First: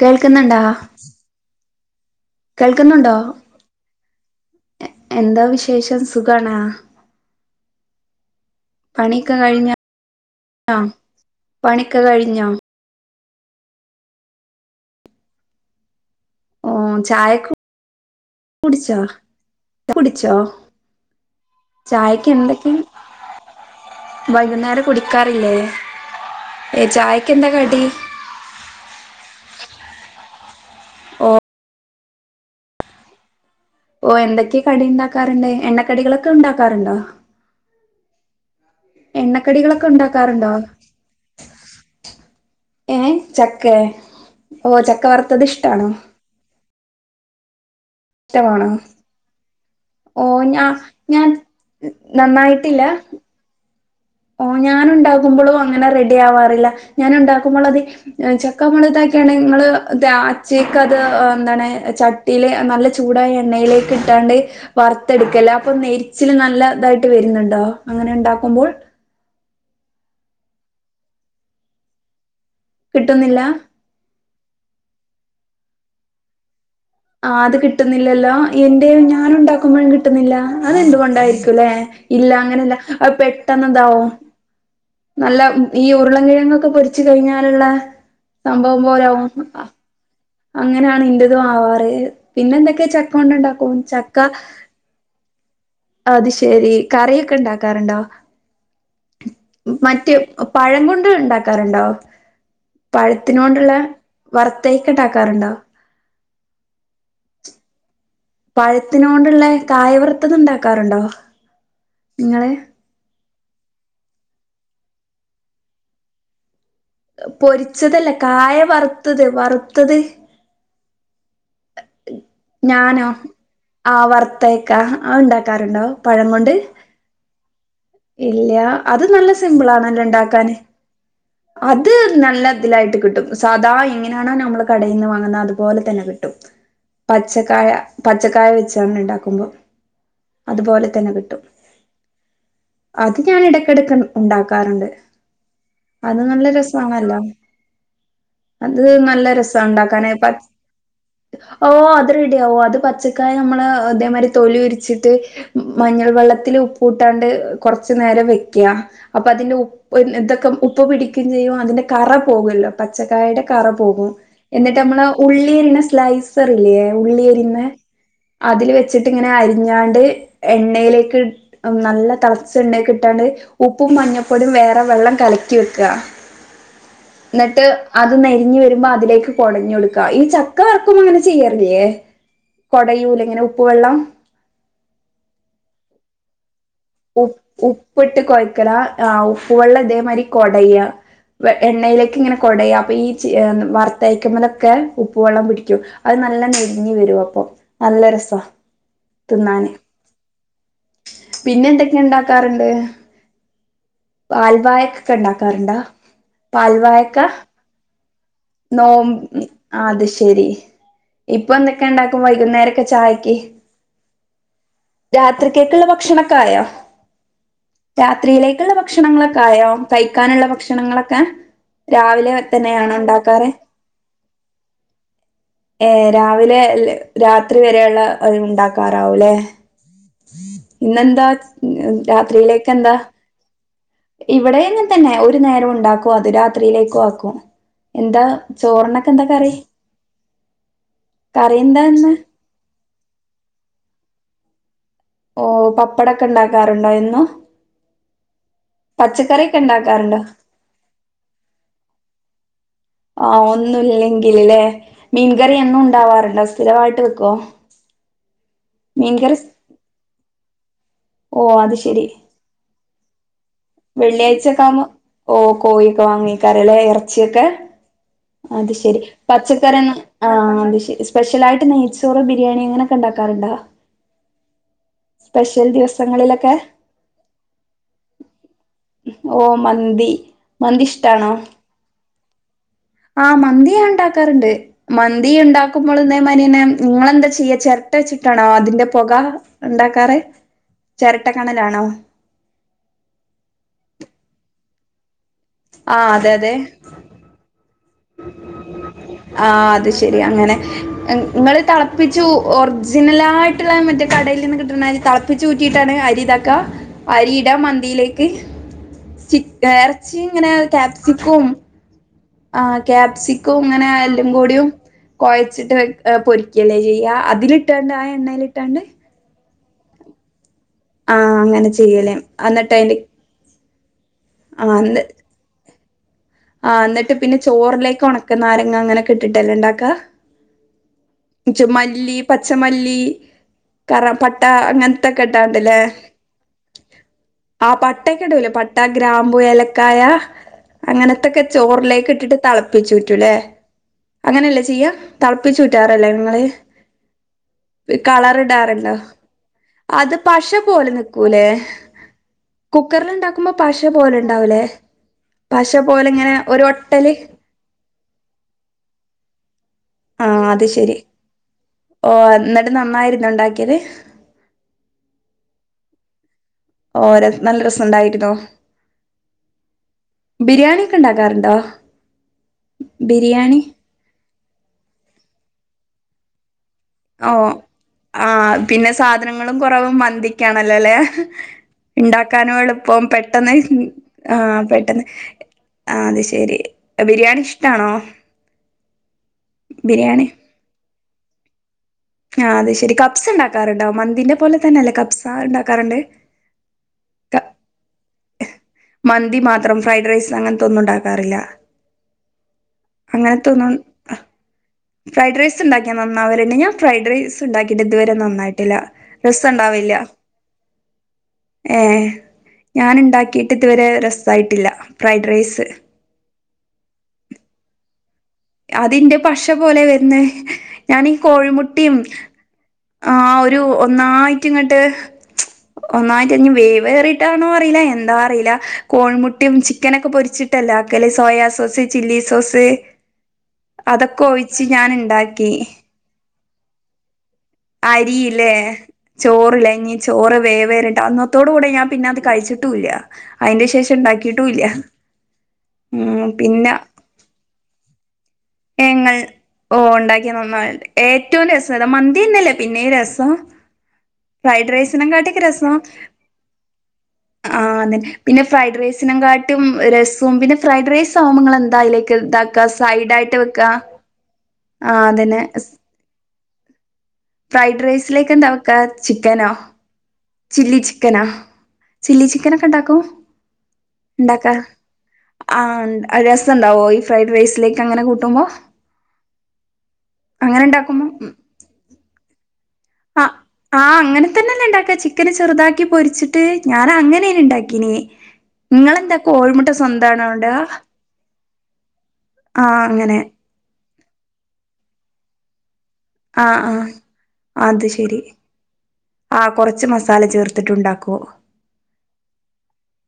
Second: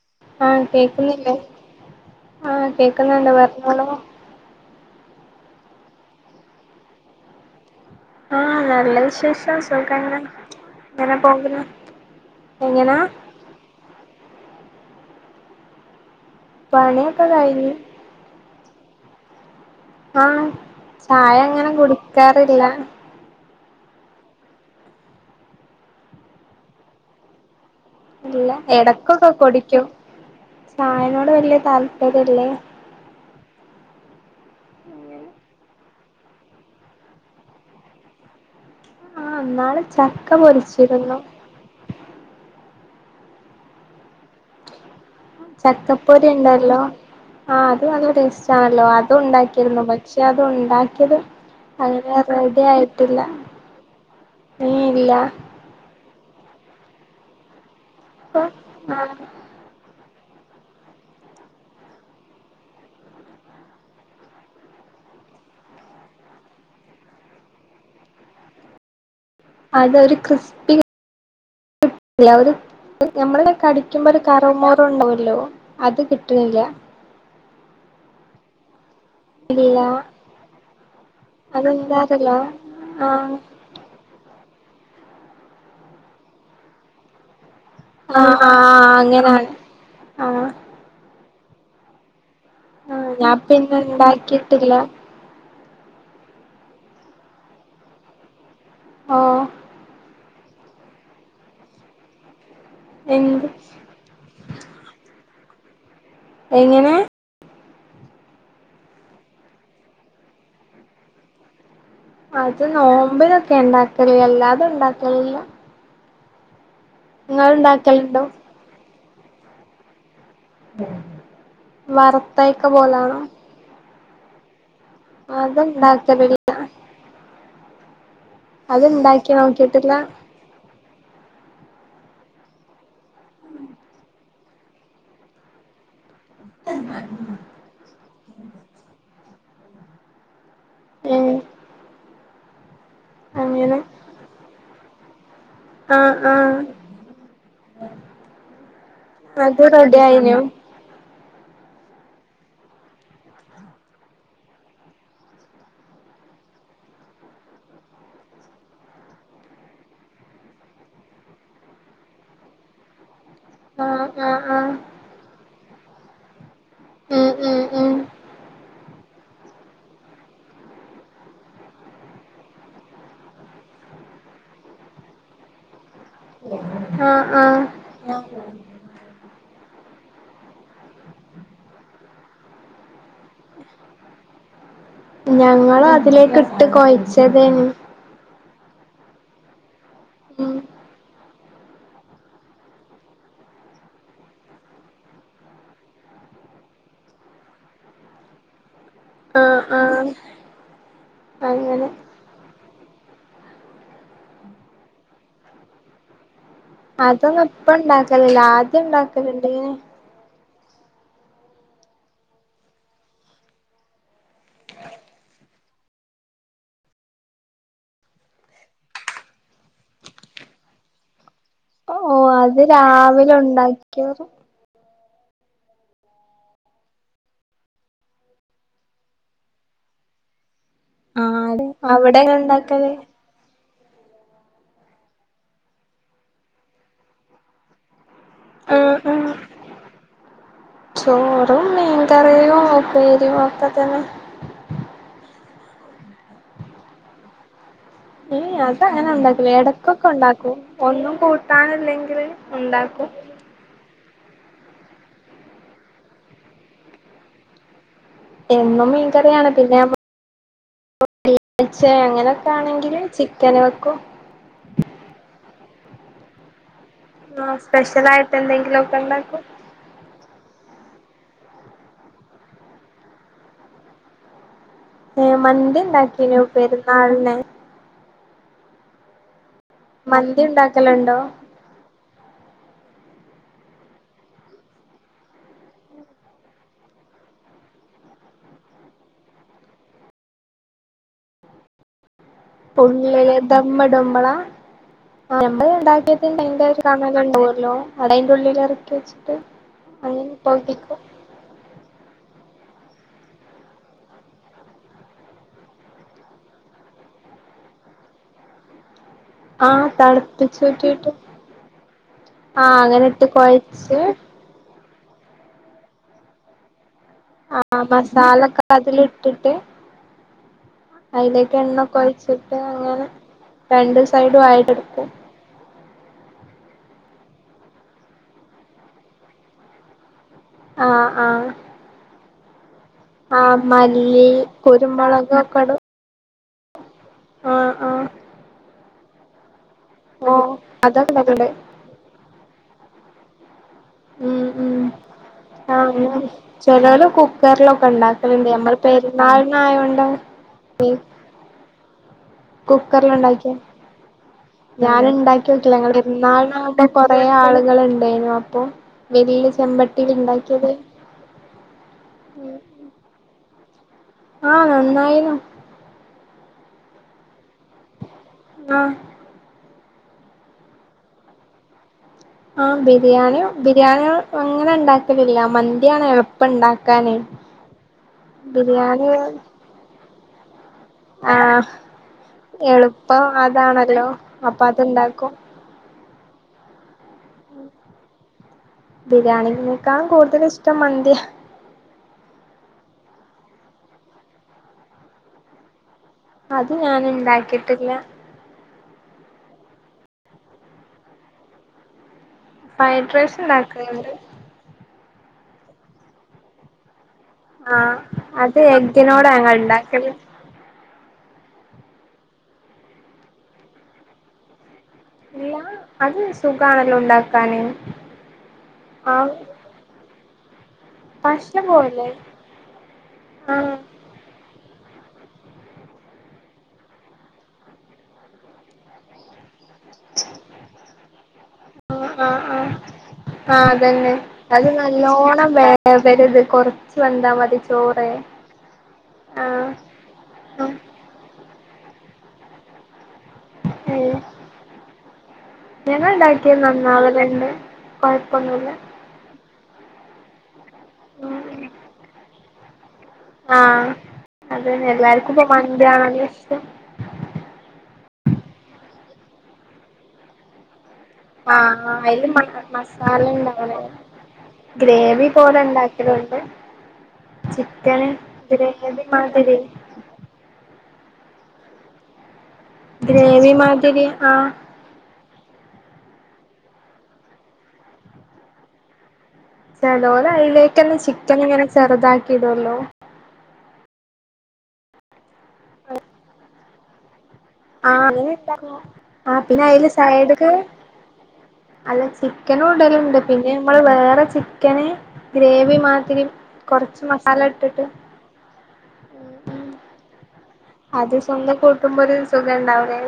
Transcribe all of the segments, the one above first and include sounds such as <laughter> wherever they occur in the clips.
കേൾക്കുന്നുണ്ടാ ആഹ കേക്കുന്നില്ലേ ആഹ കേൾക്കുന്നുണ്ടോ കേക്കുന്ന എന്താ പറഞ്ഞോളു എന്താ വിശേഷം സുഖണാ ആഹ നല്ല വിശേഷം സുഖങ്ങനെ എങ്ങനെ പോകുന്ന പണിയൊക്കെ കഴിഞ്ഞോ എങ്ങനാ പണിയൊക്കെ കഴിഞ്ഞു കുടിച്ച കുടിച്ചോ ആഹ് ചായ അങ്ങനെ ചായക്ക് കുടിക്കാറില്ല എന്തൊക്കെ വൈകുന്നേരം കുടിക്കാറില്ലേ ഏ ചായക്ക് എന്താ കടിി ഇല്ല എടക്കൊക്കെ കുടിക്കും ചായനോട് ഓ വല്ിയ താല്പര്യം അതല്ലേ ഓ എന്തൊക്കെയ കടി ഉണ്ടാക്കാറുണ്ട് എണ്ണക്കടികളൊക്കെ ഉണ്ടാക്കാറുണ്ടോ ആഹ് ഇന്നാള് എണ്ണക്കടികളൊക്കെ ചക്ക ഉണ്ടാക്കാറുണ്ടോ പൊരിച്ചിരുന്നു ഏഹ ചക്ക ഓ ചക്ക വർത്ത ചക്കപ്പൊരി ഉണ്ടല്ലോ ആ അത്ും അല്ല ഇഷ്ടമാണോ ടേസ്റ്റാണല്ലോ അതും ഉണ്ടാക്കി രുന്നു പക്ഷെ ഓ അത് ഞാ ഉണ്ടാക്കിയത് ഞാൻ അങ്ങനെ റെഡി നന്നായിട്ടില്ല ആയിട്ടില്ല ഓ ഞാാന ഏഹ് ഇല്ല ഉണ്ടാക്കുമ്പോളും അങ്ങനെ റെഡി ആവാറില്ല ഞാൻ ഉണ്ടാക്കുമ്പോൾ അത് ചക്ക ആഹ് മുുളത്താക്കിയാണ് നിങ്ങള്ങ്ങള് അച്ചക്ക് അത് എന്താണ് ചട്ടിയില നല്ല ചൂടായ എണ്ണയിലേക്ക് ഇട്ടാണ്ട് വറത്തെടുക്കല്ലേ അപ്പൊ നെരിച്ചില് നല്ല ഇതായിട്ട് വരുന്നുണ്ടോ അങ്ങനെ ഉണ്ടാക്കുമ്പോൾ അതൊരു ക്രിസ്പി കിട്ടുന്നില്ല? നഞമ്മള കടിക്കുമ്പോ ഒരു കറവുമോറ ഉണ്ടല്ലോ അത് കിട്ടുന്നില്ല ആ അത് കിട്ടുന്നില്ലല്ലോ എന്റെ ഞാന ഇല്ല ഉണ്ടാക്കുമ്പോഴും കിട്ടുന്നില്ല അത് ഇണ്ട്ൊണ്ടായിരിക്കുംല്ലെ അതെന്താറില്ല ഇല്ല അങ്ങനെല്ല അ ആഹ് പെട്ടെന്ന്താവോ നല്ല ഈ ഉരുളൻ കിഴങ്ങൊക്കെ പൊരിച്ച് കഴിഞ്ഞാ ുള്ള ആഹ് സംഭവം ആഹ് പോലെകും അങ്ങനാണ് ആഹ് ഇത ആവാറ് പിന്നെ എന്തൊക്കെയ ചക്ക ആഹ് ഞാൻ കൊണ്ടുണ്ടാക്കും പിന്നെ ചക്ക ഇണ്ടാക്കിട്ടില്ല അത് ശെരി കറിയൊക്കെ ഉണ്ടാക്കാറുണ്ടോ ഓഹ് മറ്റ പഴം കൊണ്ട് ഉണ്ടാക്കാറുണ്ടോ എന്ത് പഴത്തിനൊണ്ടുള്ള വറത്ത ണ്ടാകാറുണ്ടോ എങ്ങനെ പഴത്തിന കൊണ്ടുള്ള കായവൃത്തത ഉണ്ടാക്കാറുണ്ടോ നിങ്ങള് അത് നോമ്പിനൊക്കെ ഉണ്ടാക്കരു അല്ലാതും ഉണ്ടാക്കലില്ല പൊരിച്ചതല്ലേ കായ വറുത്തത് വറുത്തത് വറുത്തയക്കെ ഞാനോ പോലാണോ വറുത്തയക്ക ആ ഉണ്ടാക്കാറുണ്ടോ പഴം അത്ണ്ടാക്കലില്ല കൊണ്ട് ഇല്ല അത് നല്ല ഇണ്ടാക്കി സിമ്പിൾ നോക്കിട്ടില്ല ആണല്ല ഉണ്ടാക്കാന് അത് നല്ല ഇതിലായിട്ട് കിട്ടും സാദാ എങ്ങനെയാണോ നമ്മൾ കടയിൽ നിന്ന് വാങ്ങുന്നത് അതുപോലെ തന്നെ കിട്ടും പച്ചക്കായ പച്ചക്കായ വെച്ചാണ് ഉണ്ടാക്കുമ്പോ അതുപോലെ തന്നെ ഏഹ് കിട്ടും അത് ഞാൻ അങ്ങനെ ഇടക്കിടക്ക് ഉണ്ടാക്കാറുണ്ട് ആഹ് അത് നല്ല ആഹ് രസമാണല്ലോ അത് നല്ല അത് രസം റെഡി ഉണ്ടാക്കാനപ്പ ആയിനു ഓ അത് റെഡി ആവോ അത് പച്ചക്കായ നമ്മള് അതേമാ തൊലി ഉരിച്ചിട്ട് മഞ്ഞൾ വെള്ളത്തിൽ ഉപ്പ കൂട്ടാണ്ട് കുറച്ച നേരം വെക്ക അപ്പ അതിന്റെ ഉപ്പ് ഇതൊക്കെ ഉപ്പ് പിടിക്കുക ചെയ്യോ അതിന്റെ കറ പോകല്ല ആഹ് ആഹ് ആഹ് നമ്മ ഉ <inaudible> ഉം ഉം ഉള്ളിന്ന് ഉം അതിൽ വച്ചിട്ട ഇങ്ങനെ അഞ്ഞാണ്ട് എണ്ണയിലേക്ക് നല്ല ണ്ട കിട്ടാണ്ട് ഉപ്പും മഞ്ഞപ്പടും വേറെ വെള്ളം കലക്കി വെക്കുക ആഹ് ആഹ് എന്നിട്ട് അത് നരിഞ്ഞഞ് വരുമ്പോ അതിലേക്ക് കൊടഞ്ഞുൊടുക്ക ഈ ചക്ക വറക്കും അങ്ങനെ ചെയ്യാില്ലേ കൊടൂല ഞങ്ങള അതിലേക്ക് ഇട്ട്യി ഉപ്പ് ഉപ്പിട്ട് കൊയ്ക്കണം ആ ഉപ്പ് വെള്ളം ഇതേമാരി ഉം കൊടയ എണ്ണയിലേക്ക് ഇങ്ങനെ കുടയ അപ്പൊ ഈ വറുത്തയയ്ക്കുമ്പലൊക്കെ ഉപ്പ വെള്ളം പിടിക്കും അത് നല്ല നല്ല നഴങ്ങി വരും അപ്പൊ നല്ല രസ ആഹ ആഹ അ പിന്നെ എന്തൊക്കെ ഉണ്ടാക്കാറുണ്ട് പാൽവായക്കൊക്കെ ഉണ്ടാക്കാറുണ്ടാ പാൽവായക്ക അതൊന്നും ഇപ്പ ഇണ്ടാക്കലില്ല ആദ്യം നോമ്പ ഇണ്ടാക്കലുണ്ട് ഇങ്ങനെ അ അത് ശരി ഇപ്പൊ എന്തൊക്കെ ഉണ്ടാക്കുമ്പ വൈകുന്നേരൊക്കെ ചായക്ക് രാത്രി കെട്ടുള്ള ഭക്ഷണൊക്കെ ആായോ രാത്രിയിലേക്കുള്ള ഭക്ഷണങ്ങളൊക്കെ ആയോ കഴിക്കാനുള്ള ഭക്ഷണങ്ങളൊക്കെ ഓഹ് രാവിലെ അത് തന്നെയ ആണോ രാവിലെ ഉണ്ടാക്കാറ് ഉണ്ടാക്കിയോറും ഏ രാവിലെ രാത്രി വരെയുള്ള ഉണ്ടാക്കാറാവൂല്ലേ ഇന്നെന്താ അവിടെ എങ്ങനെ രാത്രിയിലേക്ക ഇണ്ടാക്കല് എന്താ? ഇവിടെ എങ്ങെ തന്നെ ഒരു നേരം ഉണ്ടാക്കും. അത് രാത്രിയിലേക്കും ആക്കും. എന്താ ആഹ് ചോറിനൊക്കെ എന്താ ആഹ് കറി കറി എന്താ ഇന്ന് പേരി വത്ത തന്നെ ഓ പപ്പടൊക്കെ ഉണ്ടാക്കാറുണ്ടോ എന്നും ഏ അത അങ്ങനെ ഉണ്ടാക്കലില്ല. പച്ചക്കറിയൊക്കെ ഇട ക്കൊക്കെ ഉണ്ടാക്കാറുണ്ടോ ഉണ്ടാക്കും ഒന്നും കൂട്ടാനില്ലെങ്കിൽ ഉണ്ടാക്കും. ആ ഒന്നുംല്ലെങ്കിൽല്ലേ മീൻകറി എന്നും ഉണ്ടാവാറുണ്ടോ സ്ഥിരമായിട്ട് വെക്കുവോ? എന്നും മീൻകറി സ് മീൻകറിയാണ് പിന്നെ ഓ അങ്ങനെയൊക്കെ ആണെങ്കിൽ വെള്ളിയാഴ്ച ഒക്കെ ആവുമ്പോ ഓ കോഴിയ ഒക്കെ വാങ്ങിക്കറല്ലേ? ഇറച്ചി ച്ചൊക്കെ ആഹ് സ്പെഷ്യലായിട്ട് അത് എന്തെങ്കിലുമൊക്കെ ശരി ഉണ്ടാക്കും പച്ചക്കറിയൊന്നും ആ അത് ശരി സ്പെഷ്യൽ ആയിട്ട് നെയ്ച്ചോറ് ബിരിയാണി അങ്ങനെയൊക്കെ ഉണ്ടാക്കാറുണ്ടാ? ഏ മന്തി ഉണ്ടാക്കീനു പെരുന്നാളിന് ഓ മന്തി മന്തി ഇഷ്ടാണോ? ആ മന്തിഞാൻ ഉണ്ടാക്കാറുണ്ട് മന്തി ഉണ്ടാക്കുമ്പോൾഇതേ മാതിരി തന്നെ നിങ്ങെന്താ ചെയ്യാച്ചാ ചട്ട വച്ചിട്ടാണോ അതിന്റെ പുക ഉണ്ടാക്കാറ് ചിരട്ട കണലാണോ? ഉള്ളില് ദമ്മടമ്മളാ ആ അതെ അതെ <unintelligible> ആ അത് ശരി അങ്ങനെ നിങ്ങള് തിളപ്പിച്ചു ഊ ഒറിജിനലായിട്ടുള്ള മറ്റേ കടൽ നിന്ന് കിട്ടുന്ന അരി തിളപ്പിച്ചൂറ്റിയിട്ടാണ്. അരിഉണ്ടാക്ക അരി ഇട മന്തിയിലേക്ക് ആഹ് ഇറച്ചി ഇങ്ങനെ തണുപ്പിച്ചൂറ്റിയിട്ട് കാപ്സിക്കും. ആ ആഹ് അങ്ങനെ ഇട്ട് ക്യാപ്സിക്കും ഇങ്ങനെ കൊഴച്ച് എല്ലും കൂടിയും കുഴച്ചിട്ട് പൊരി ക്കില്ലേചെയ്യാ യ്യാ അതിലിട്ട് ആഹ് തന്നെ ആ എണ്ണലി ട്ട് മസാലൊക്കെ തന്നെ അതിലിട്ടിട്ട് അതിലേക്ക് അങ്ങനെ എണ്ണൊക്കെ ഒഴി ചെയ്യലേ ച്ചിട്ട് എന്നിട്ട് അങ്ങനെ അതിന്റെ അങ്ങനെ രണ്ടു സൈഡും ആയിടെടുക്കും. ആഹ എന്നിട്ട് പിന്നെ ചോറിലേക്ക് ഉണക്ക നാരങ്ങ അങ്ങനെൊക്കെ ഇട്ടിട്ടല്ലേ ഇണ്ടാക്കാ. ആഹ് ആഹ് മല്ലി പച്ചമല്ലി ആഹ് കറ മല്ലി പട്ട അങ്ങനത്തൊക്കെ കുരുമുളകൊക്കെ ഇടും ഇട്ടാണ്ടല്ലേ ആ ആഹ് ആഹ് പട്ടക്കെടല്ല പട്ട ഗ്രാമ്പു ഏലക്ക കായ ഓഹ് അതൊക്കെ അങ്ങനത്തൊക്കെ ഇടലുണ്ട് ചോറിലേക്ക് ഇട്ടിട്ട് തിളപ്പിച്ചു ഊറ്റുല്ലേ? ഉം അങ്ങനെയല്ലേ ഉം ചെയ്യ തിളപ്പിച്ചു ഊറ്റു ആഹ് അങ്ങനെ ലിങ്ങള് ചെലോല് കുക്കറിലൊക്കെ ഉണ്ടാക്കലുണ്ട് നമ്മൾ കളരിടാറുണ്ടോ പെരുന്നാളിനായോണ്ട് അത് പശ പോലത്തെ നക്കൂലെ കുക്കറിൽ ഉണ്ടാക്കിയ പോലെ ഉണ്ടാവൂലേ ഞാൻ ഉണ്ടാക്കി പശ വെക്കില്ല ങ്ങള് പെ പോലെ ഇങ്ങനെ ഒരു രുന്നാളിനുമ്പോ ഒട്ടല് കൊറ- ആളുകളുമായി നു അപ്പൊ വലിയ ആ അത് ശെരി ഓ എന്നിട്ട് നന്നായിരുന്നു ഉണ്ടാക്കിയത്. ആ നന്നായിരുന്നു ഓ ര നല്ല രസമുണ്ടായി ആ ബിരിയാണിയൊക്കെ ഉണ്ടാക്കാറുണ്ടോ? ആ ബിരിയാണി ബിരിയാണിയ അങ്ങനെ ഉണ്ടാക്കലില്ല മന്തിയാണ് എളുപ്പണ്ടാക്ക. ക്കാന ഓ ആഹ് ബിരിയാണി നല്ലല്ലേ ആഹ് ഉണ്ടാക്കാനുംഎ ളുപ്പം എളുപ്പം പെട്ടെന്ന് അതാണല്ലോ ആ അപ്പൊ പെട്ടെന്ന് അത്ണ്ടാക്കും ആ അത് ശെരി ബിരിയാണി ഇഷ്ടാണോ ബിരിയാണി നിക്കാള് കൂടുതല് ഇഷ്ടം മന്തിയാ ആ അതെ ശരി കപ്സ് ഉണ്ടാക്കാറുണ്ടോ മന്തിനെ പോലെ തന്നെ അല്ലേ കപ്സഉണ്ടാക്കാറുണ്ട് അത് ഞൻ ഉണ്ടാക്കിട്ടില്ല. മന്തി മാത്രം ഫ്രൈഡ് റൈസ് അങ്ങനത്തൊന്നും ഉണ്ടാക്കാറില്ല. ഫൈഡ് റൈസ് അങ്ങനത്തൊന്നും ഉണ്ടാക്കലുണ്ട്. ഫ്രൈഡ് റൈസ് ഉണ്ടാക്കിയ നന്നാവലു ണ്ട് ഞാൻ ഫ്രൈഡ് റൈസ് സ് ഉണ്ടാക്കിട്ട് ആഹ് ഇതുവരെ അത് നന്നായിട്ടില്ല എഗ്ഗിനോടാ രസം ഞങ്ങൾ ഉണ്ടാവില്ല. ഉണ്ടാക്കല് ഏ ഞാൻ ഉണ്ടാക്കിട്ട് ഇതുവരെ രസായിട്ടില്ല ഫ്രൈഡ് ഇല്ലാ റൈസ് അത് സുഖാണല്ലോ ഉണ്ടാക്കാന് അതിന്റെ ആഹ് പശ പോലെ വരുന്നെ ഞാനീ പശ കോഴിമുട്ടയും പോലെ ആ ഒരു ആഹ് ഒന്നായിട്ട് ഇങ്ങോട്ട് ഒന്നായിട്ട് ഇനി വേവേറിയിട്ടാണോ അറിയില്ല എന്താ അറിയില്ല കോഴിമുട്ടിയും ചി ചിക്കനൊക്കെ പൊരിച്ചിട്ടല്ലേ ആക്കല് സോയാ സോസ് ചില്ലി സോസ് ആ അതന്നെ അതൊക്കെ ഒഴിച്ച് അത് ഞാൻ നല്ലോണ്ണം ഇണ്ടാക്കി വേവരുത് കൊറച്ച് വെന്താ മ അരിയില്ലേ ആഹ് ചോറില്ലങ്ങി ചോറ് വേവേറിട്ട് അന്നത്തോട കൂടെ ഞാൻ പിന്നെ അത് കഴിച്ചിട്ടൂല്ല അതിന്റെ ശേഷം ഉണ്ടാക്കിട്ടുല്ല്യ ഉം പിന്നെ കുഴപ്പൊന്നുല്ല ഞങ്ങൾ ഓ ഉണ്ടാക്കിയ നന്നായിണ്ട് ഏറ്റവും രസം അത് മന്തി തന്നല്ലേ പിന്നെ രസം ആഹ് ഫ്രൈഡ് അതന്നെ റൈസിനെ എല്ലാർക്കും കാട്ടിയൊക്ക ഇപ്പൊ രസോ മന്തിയാണല്ലോ ഇഷ്ടം ആ അതേ പിന്നെ ഫ്രൈഡ് റൈസിനെ കാട്ടിയും രസവും പിന്നെ ഫ്രൈഡ് റൈസ് സാവുമ്പൊ ഇങ്ങൾ എന്താ ആഹ് അതിലേക്ക് അയില് മ ഇതാക്കുക സൈട് മസാല ആയിട്ട് ഗ്രേവി പോലെ ഉണ്ടാക്കല് ഉണ്ട് ഫ്രൈഡ് റൈസിലേക്ക് എന്താ വക്ക ചിക്കനോ മാതിരി ചില്ലി ചിക്കനോ ചില്ലി ചിക്കൻ ഒക്കെ ഇണ്ടാക്കോ ഗ്രേവി മാതിരി ഉണ്ടാക്ക ആഹ് ആ രസണ്ടാവോ ഈ ഫ്രൈഡ് റൈസിലേക്ക് അങ്ങനെ കൂട്ടുമ്പോ ചിലോരു അങ്ങനെ അതിലേക്കന്ന ഉണ്ടാക്കുമ്പോ ചിക്കൻ ഇങ്ങനെ ചെറുതാക്കിടുവല്ലോ ആ ആ അങ്ങനെ തന്നെന്ന ഇണ്ടാക്ക ചിക്കന് ചെറുതാക്കി പൊരിച്ചിട്ട് ഞാൻ അങ്ങനെ ണ്ടാക്കിനി ആഹ് അങ്ങനെ ഉണ്ടാക്കും നിങ്ങളെന്താക്കും ആഹ് പിന്നെ കോയിഴിമുട്ട അയില് സ്വന്തണോണ്ട സൈഡ്ക്ക് അല്ല ചിക്കന് ആ ഉണ്ട് അതുണ്ട് പിന്നെ നമ്മൾ വേറെ ചിക്കന് ഗ്രേവി മാ തിരി ആ ആ കൊറച്ച് മസാല ഇട്ടിട്ട് അത് ശരി ആ കൊറച്ച് മസാല ചേർ അത് സ്വന്തം കൂട്ടുമ്പോ ഒരു സുഖം ഇണ്ടാവൂല്ലേ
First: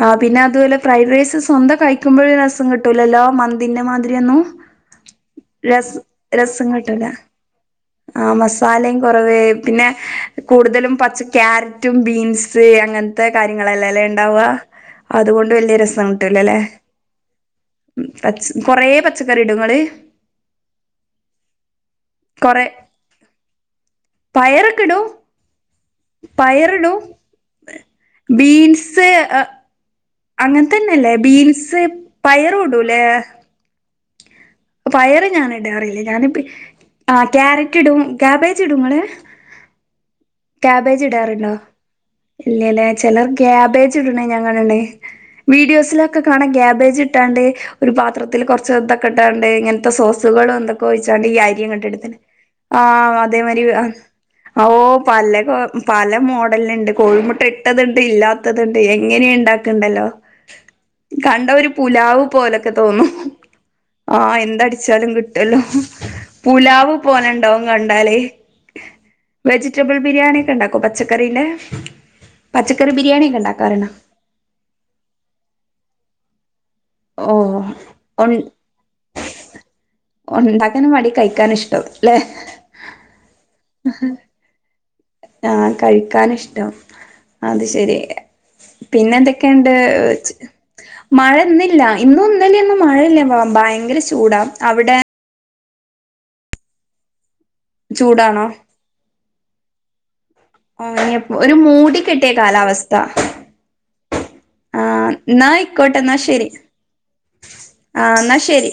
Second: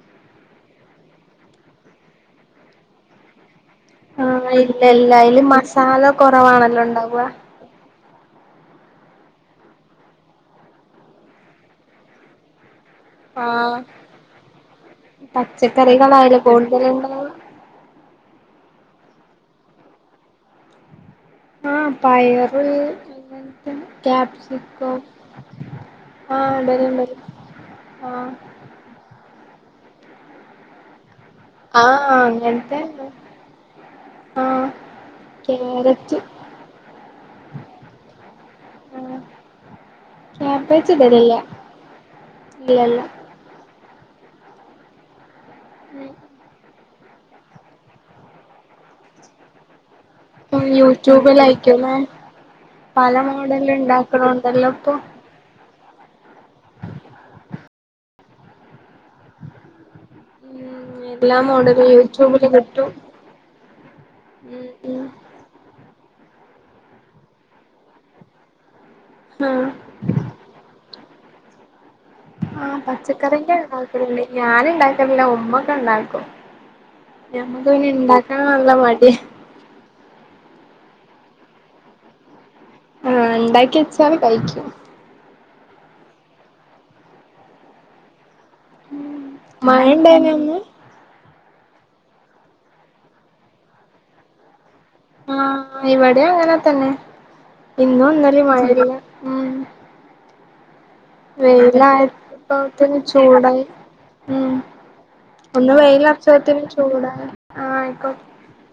ആ പിന്നെ അതുമല്ല ഫ്രൈഡ് റൈസ് സ്വന്തം കഴിക്കുമ്പഴൊരുരസം കിട്ടൂല്ലല്ലോ മൻ ന്തിന്റെ ആഹ് മാതിരിയൊന്നും ഇല്ല ഇല്ല അയില് രസ മസാല രസം കൊറവാണല്ലോ കിട്ടുല്ല ഇണ്ടാവ ആ മസാലയും കുറവ് പിന്നെ കൂടുതലും പച്ച ക്യാരറ്റും ബീൻസ് അങ്ങനത്തെ കാര്യങ്ങൾ ആഹ് ല്ലല്ലേ ഉണ്ടാവ അതുകൊണ്ട് വലിയ രസം പച്ചക്കറികളായാലും കിട്ടൂലല്ലേ കൂടുതല് ഇണ്ടാവ പ കൊറെ പച്ചക്കറി ഇടും ഇങ്ങള് ആ പയറ് പയറൊക്കെ ക്യാപ്സിക്കവും ഇടും പയറിടും ആഹ് ബീൻസ് ആ അങ്ങനെത്തന്നെല്ലേ ബീൻസ് ആഹ് പയറു അങ്ങനത്തെ ഇടൂല്ലേ ആഹ് പയറ് ഞാനിടാറില്ലേ ക്യാരറ്റ് ഞാനിപ്പ ആ ക്യാരറ്റ് ഇടും കാബേജ് ഇടും ങ്ങള് ആഹ് ക്യാബേജ് കാബേജ് ഇടലില്ല ഇടാറുണ്ടോ ഇല്ല്യല്ലേ ഇല്ലല്ല ചിലർ ക്യാ കാബേജ് ഇടണെ ഞാൻ കണ്ടിണ്ട് വീഡിയോസിലൊക്കെ കാണ കാബേജ് ഇട്ടാണ്ട് ഒരു പാത്രത്തിൽ കുറ ചോതോക്കെട്ടാണ്ട് ഇങ്ങനത്തെ സോസുകൾ ഉം എന്തൊക്കെ ഒഴിച്ചാണ്ട് ഈ അരിയങ്ങോട്ട് യൂട്യൂബിലായിക്കുംല്ലേ എടുത്തിടും ആ പല അതേമാരി മോഡല് ഓ ഇണ്ടാക്കണുണ്ടല്ലോ ഇപ്പൊ പല്ലെ പല മോഡല് ഉണ്ട് കോഴിമുട്ട ഇട്ടതുണ്ട് ഇല്ലാത്തത് ണ്ട് എങ്ങനെയ ഉണ്ടാക്കണ്ടല്ലോ ഉം എല്ലാ കണ്ട ഒരു മോഡലും പുലാവ് യൂട്യൂബില് പോലൊക്കെ കിട്ടും തോന്നും ആ ഉം എന്തടിച്ചാലും ഉം കിട്ടുല്ലോ പുലാവ് പോലണ്ടാവും കണ്ടാല് ആഹ് വെജിറ്റബിൾ ബിരിയാണി ഒക്കെ ഉണ്ടാക്കോ പച്ചക്കറീന്റെ ആ പച്ചക്കറി ബിരിയാണി ഒക്കെ പച്ചക്കറിന്റെ ഉണ്ടാക്കാറുണ്ടോ ഉണ്ടാക്കല്ണ്ട് ഞാന് ഉണ്ടാക്കലില്ല ഉമ്മക്കെ ഉണ്ടാക്കും ഓ ഓ ഞമ്മക്ക് പിന്നെ ഒണ് ഇണ്ടാക്കാൻ നല്ല മടിയ ഒണ്ടാ ക്കാനും മടി കഴിക്കാൻ ഇഷ്ടവും അല്ലെ ആ ഉണ്ടാക്കിവച്ചാല് കഴിക്കും ആ കഴിക്കാൻ ഇഷ്ടം അത് ശരിയ പിന്നെ എന്തൊക്കെയുണ്ട് മഴ ഇണ്ടായിനോ ഇന്ന് മഴ ഇന്നില്ല ഇന്നും ഇന്നല ഒന്നും മഴല്ല ഭയങ്കര ചൂട അവിടെ ആ ഇവിടെ അങ്ങനെ തന്നെ ഇന്നും ഒന്നല് ചൂടാണോ മരിയ ഉ ആഹ് ഒരു മൂടി കെട്ടിയ കാലാവസ്ഥ വെങ്കായിരത്തിപ്പത്തന് ചൂടായി ഉം ആഹ് എന്നാ ഒന്ന് ആയിക്കോട്ടെ വെൽ എന്നാ ശരി അസരത്തിനന് ചൂടാ ആഹ ആ ആയിക്കോ എന്നാ ശരി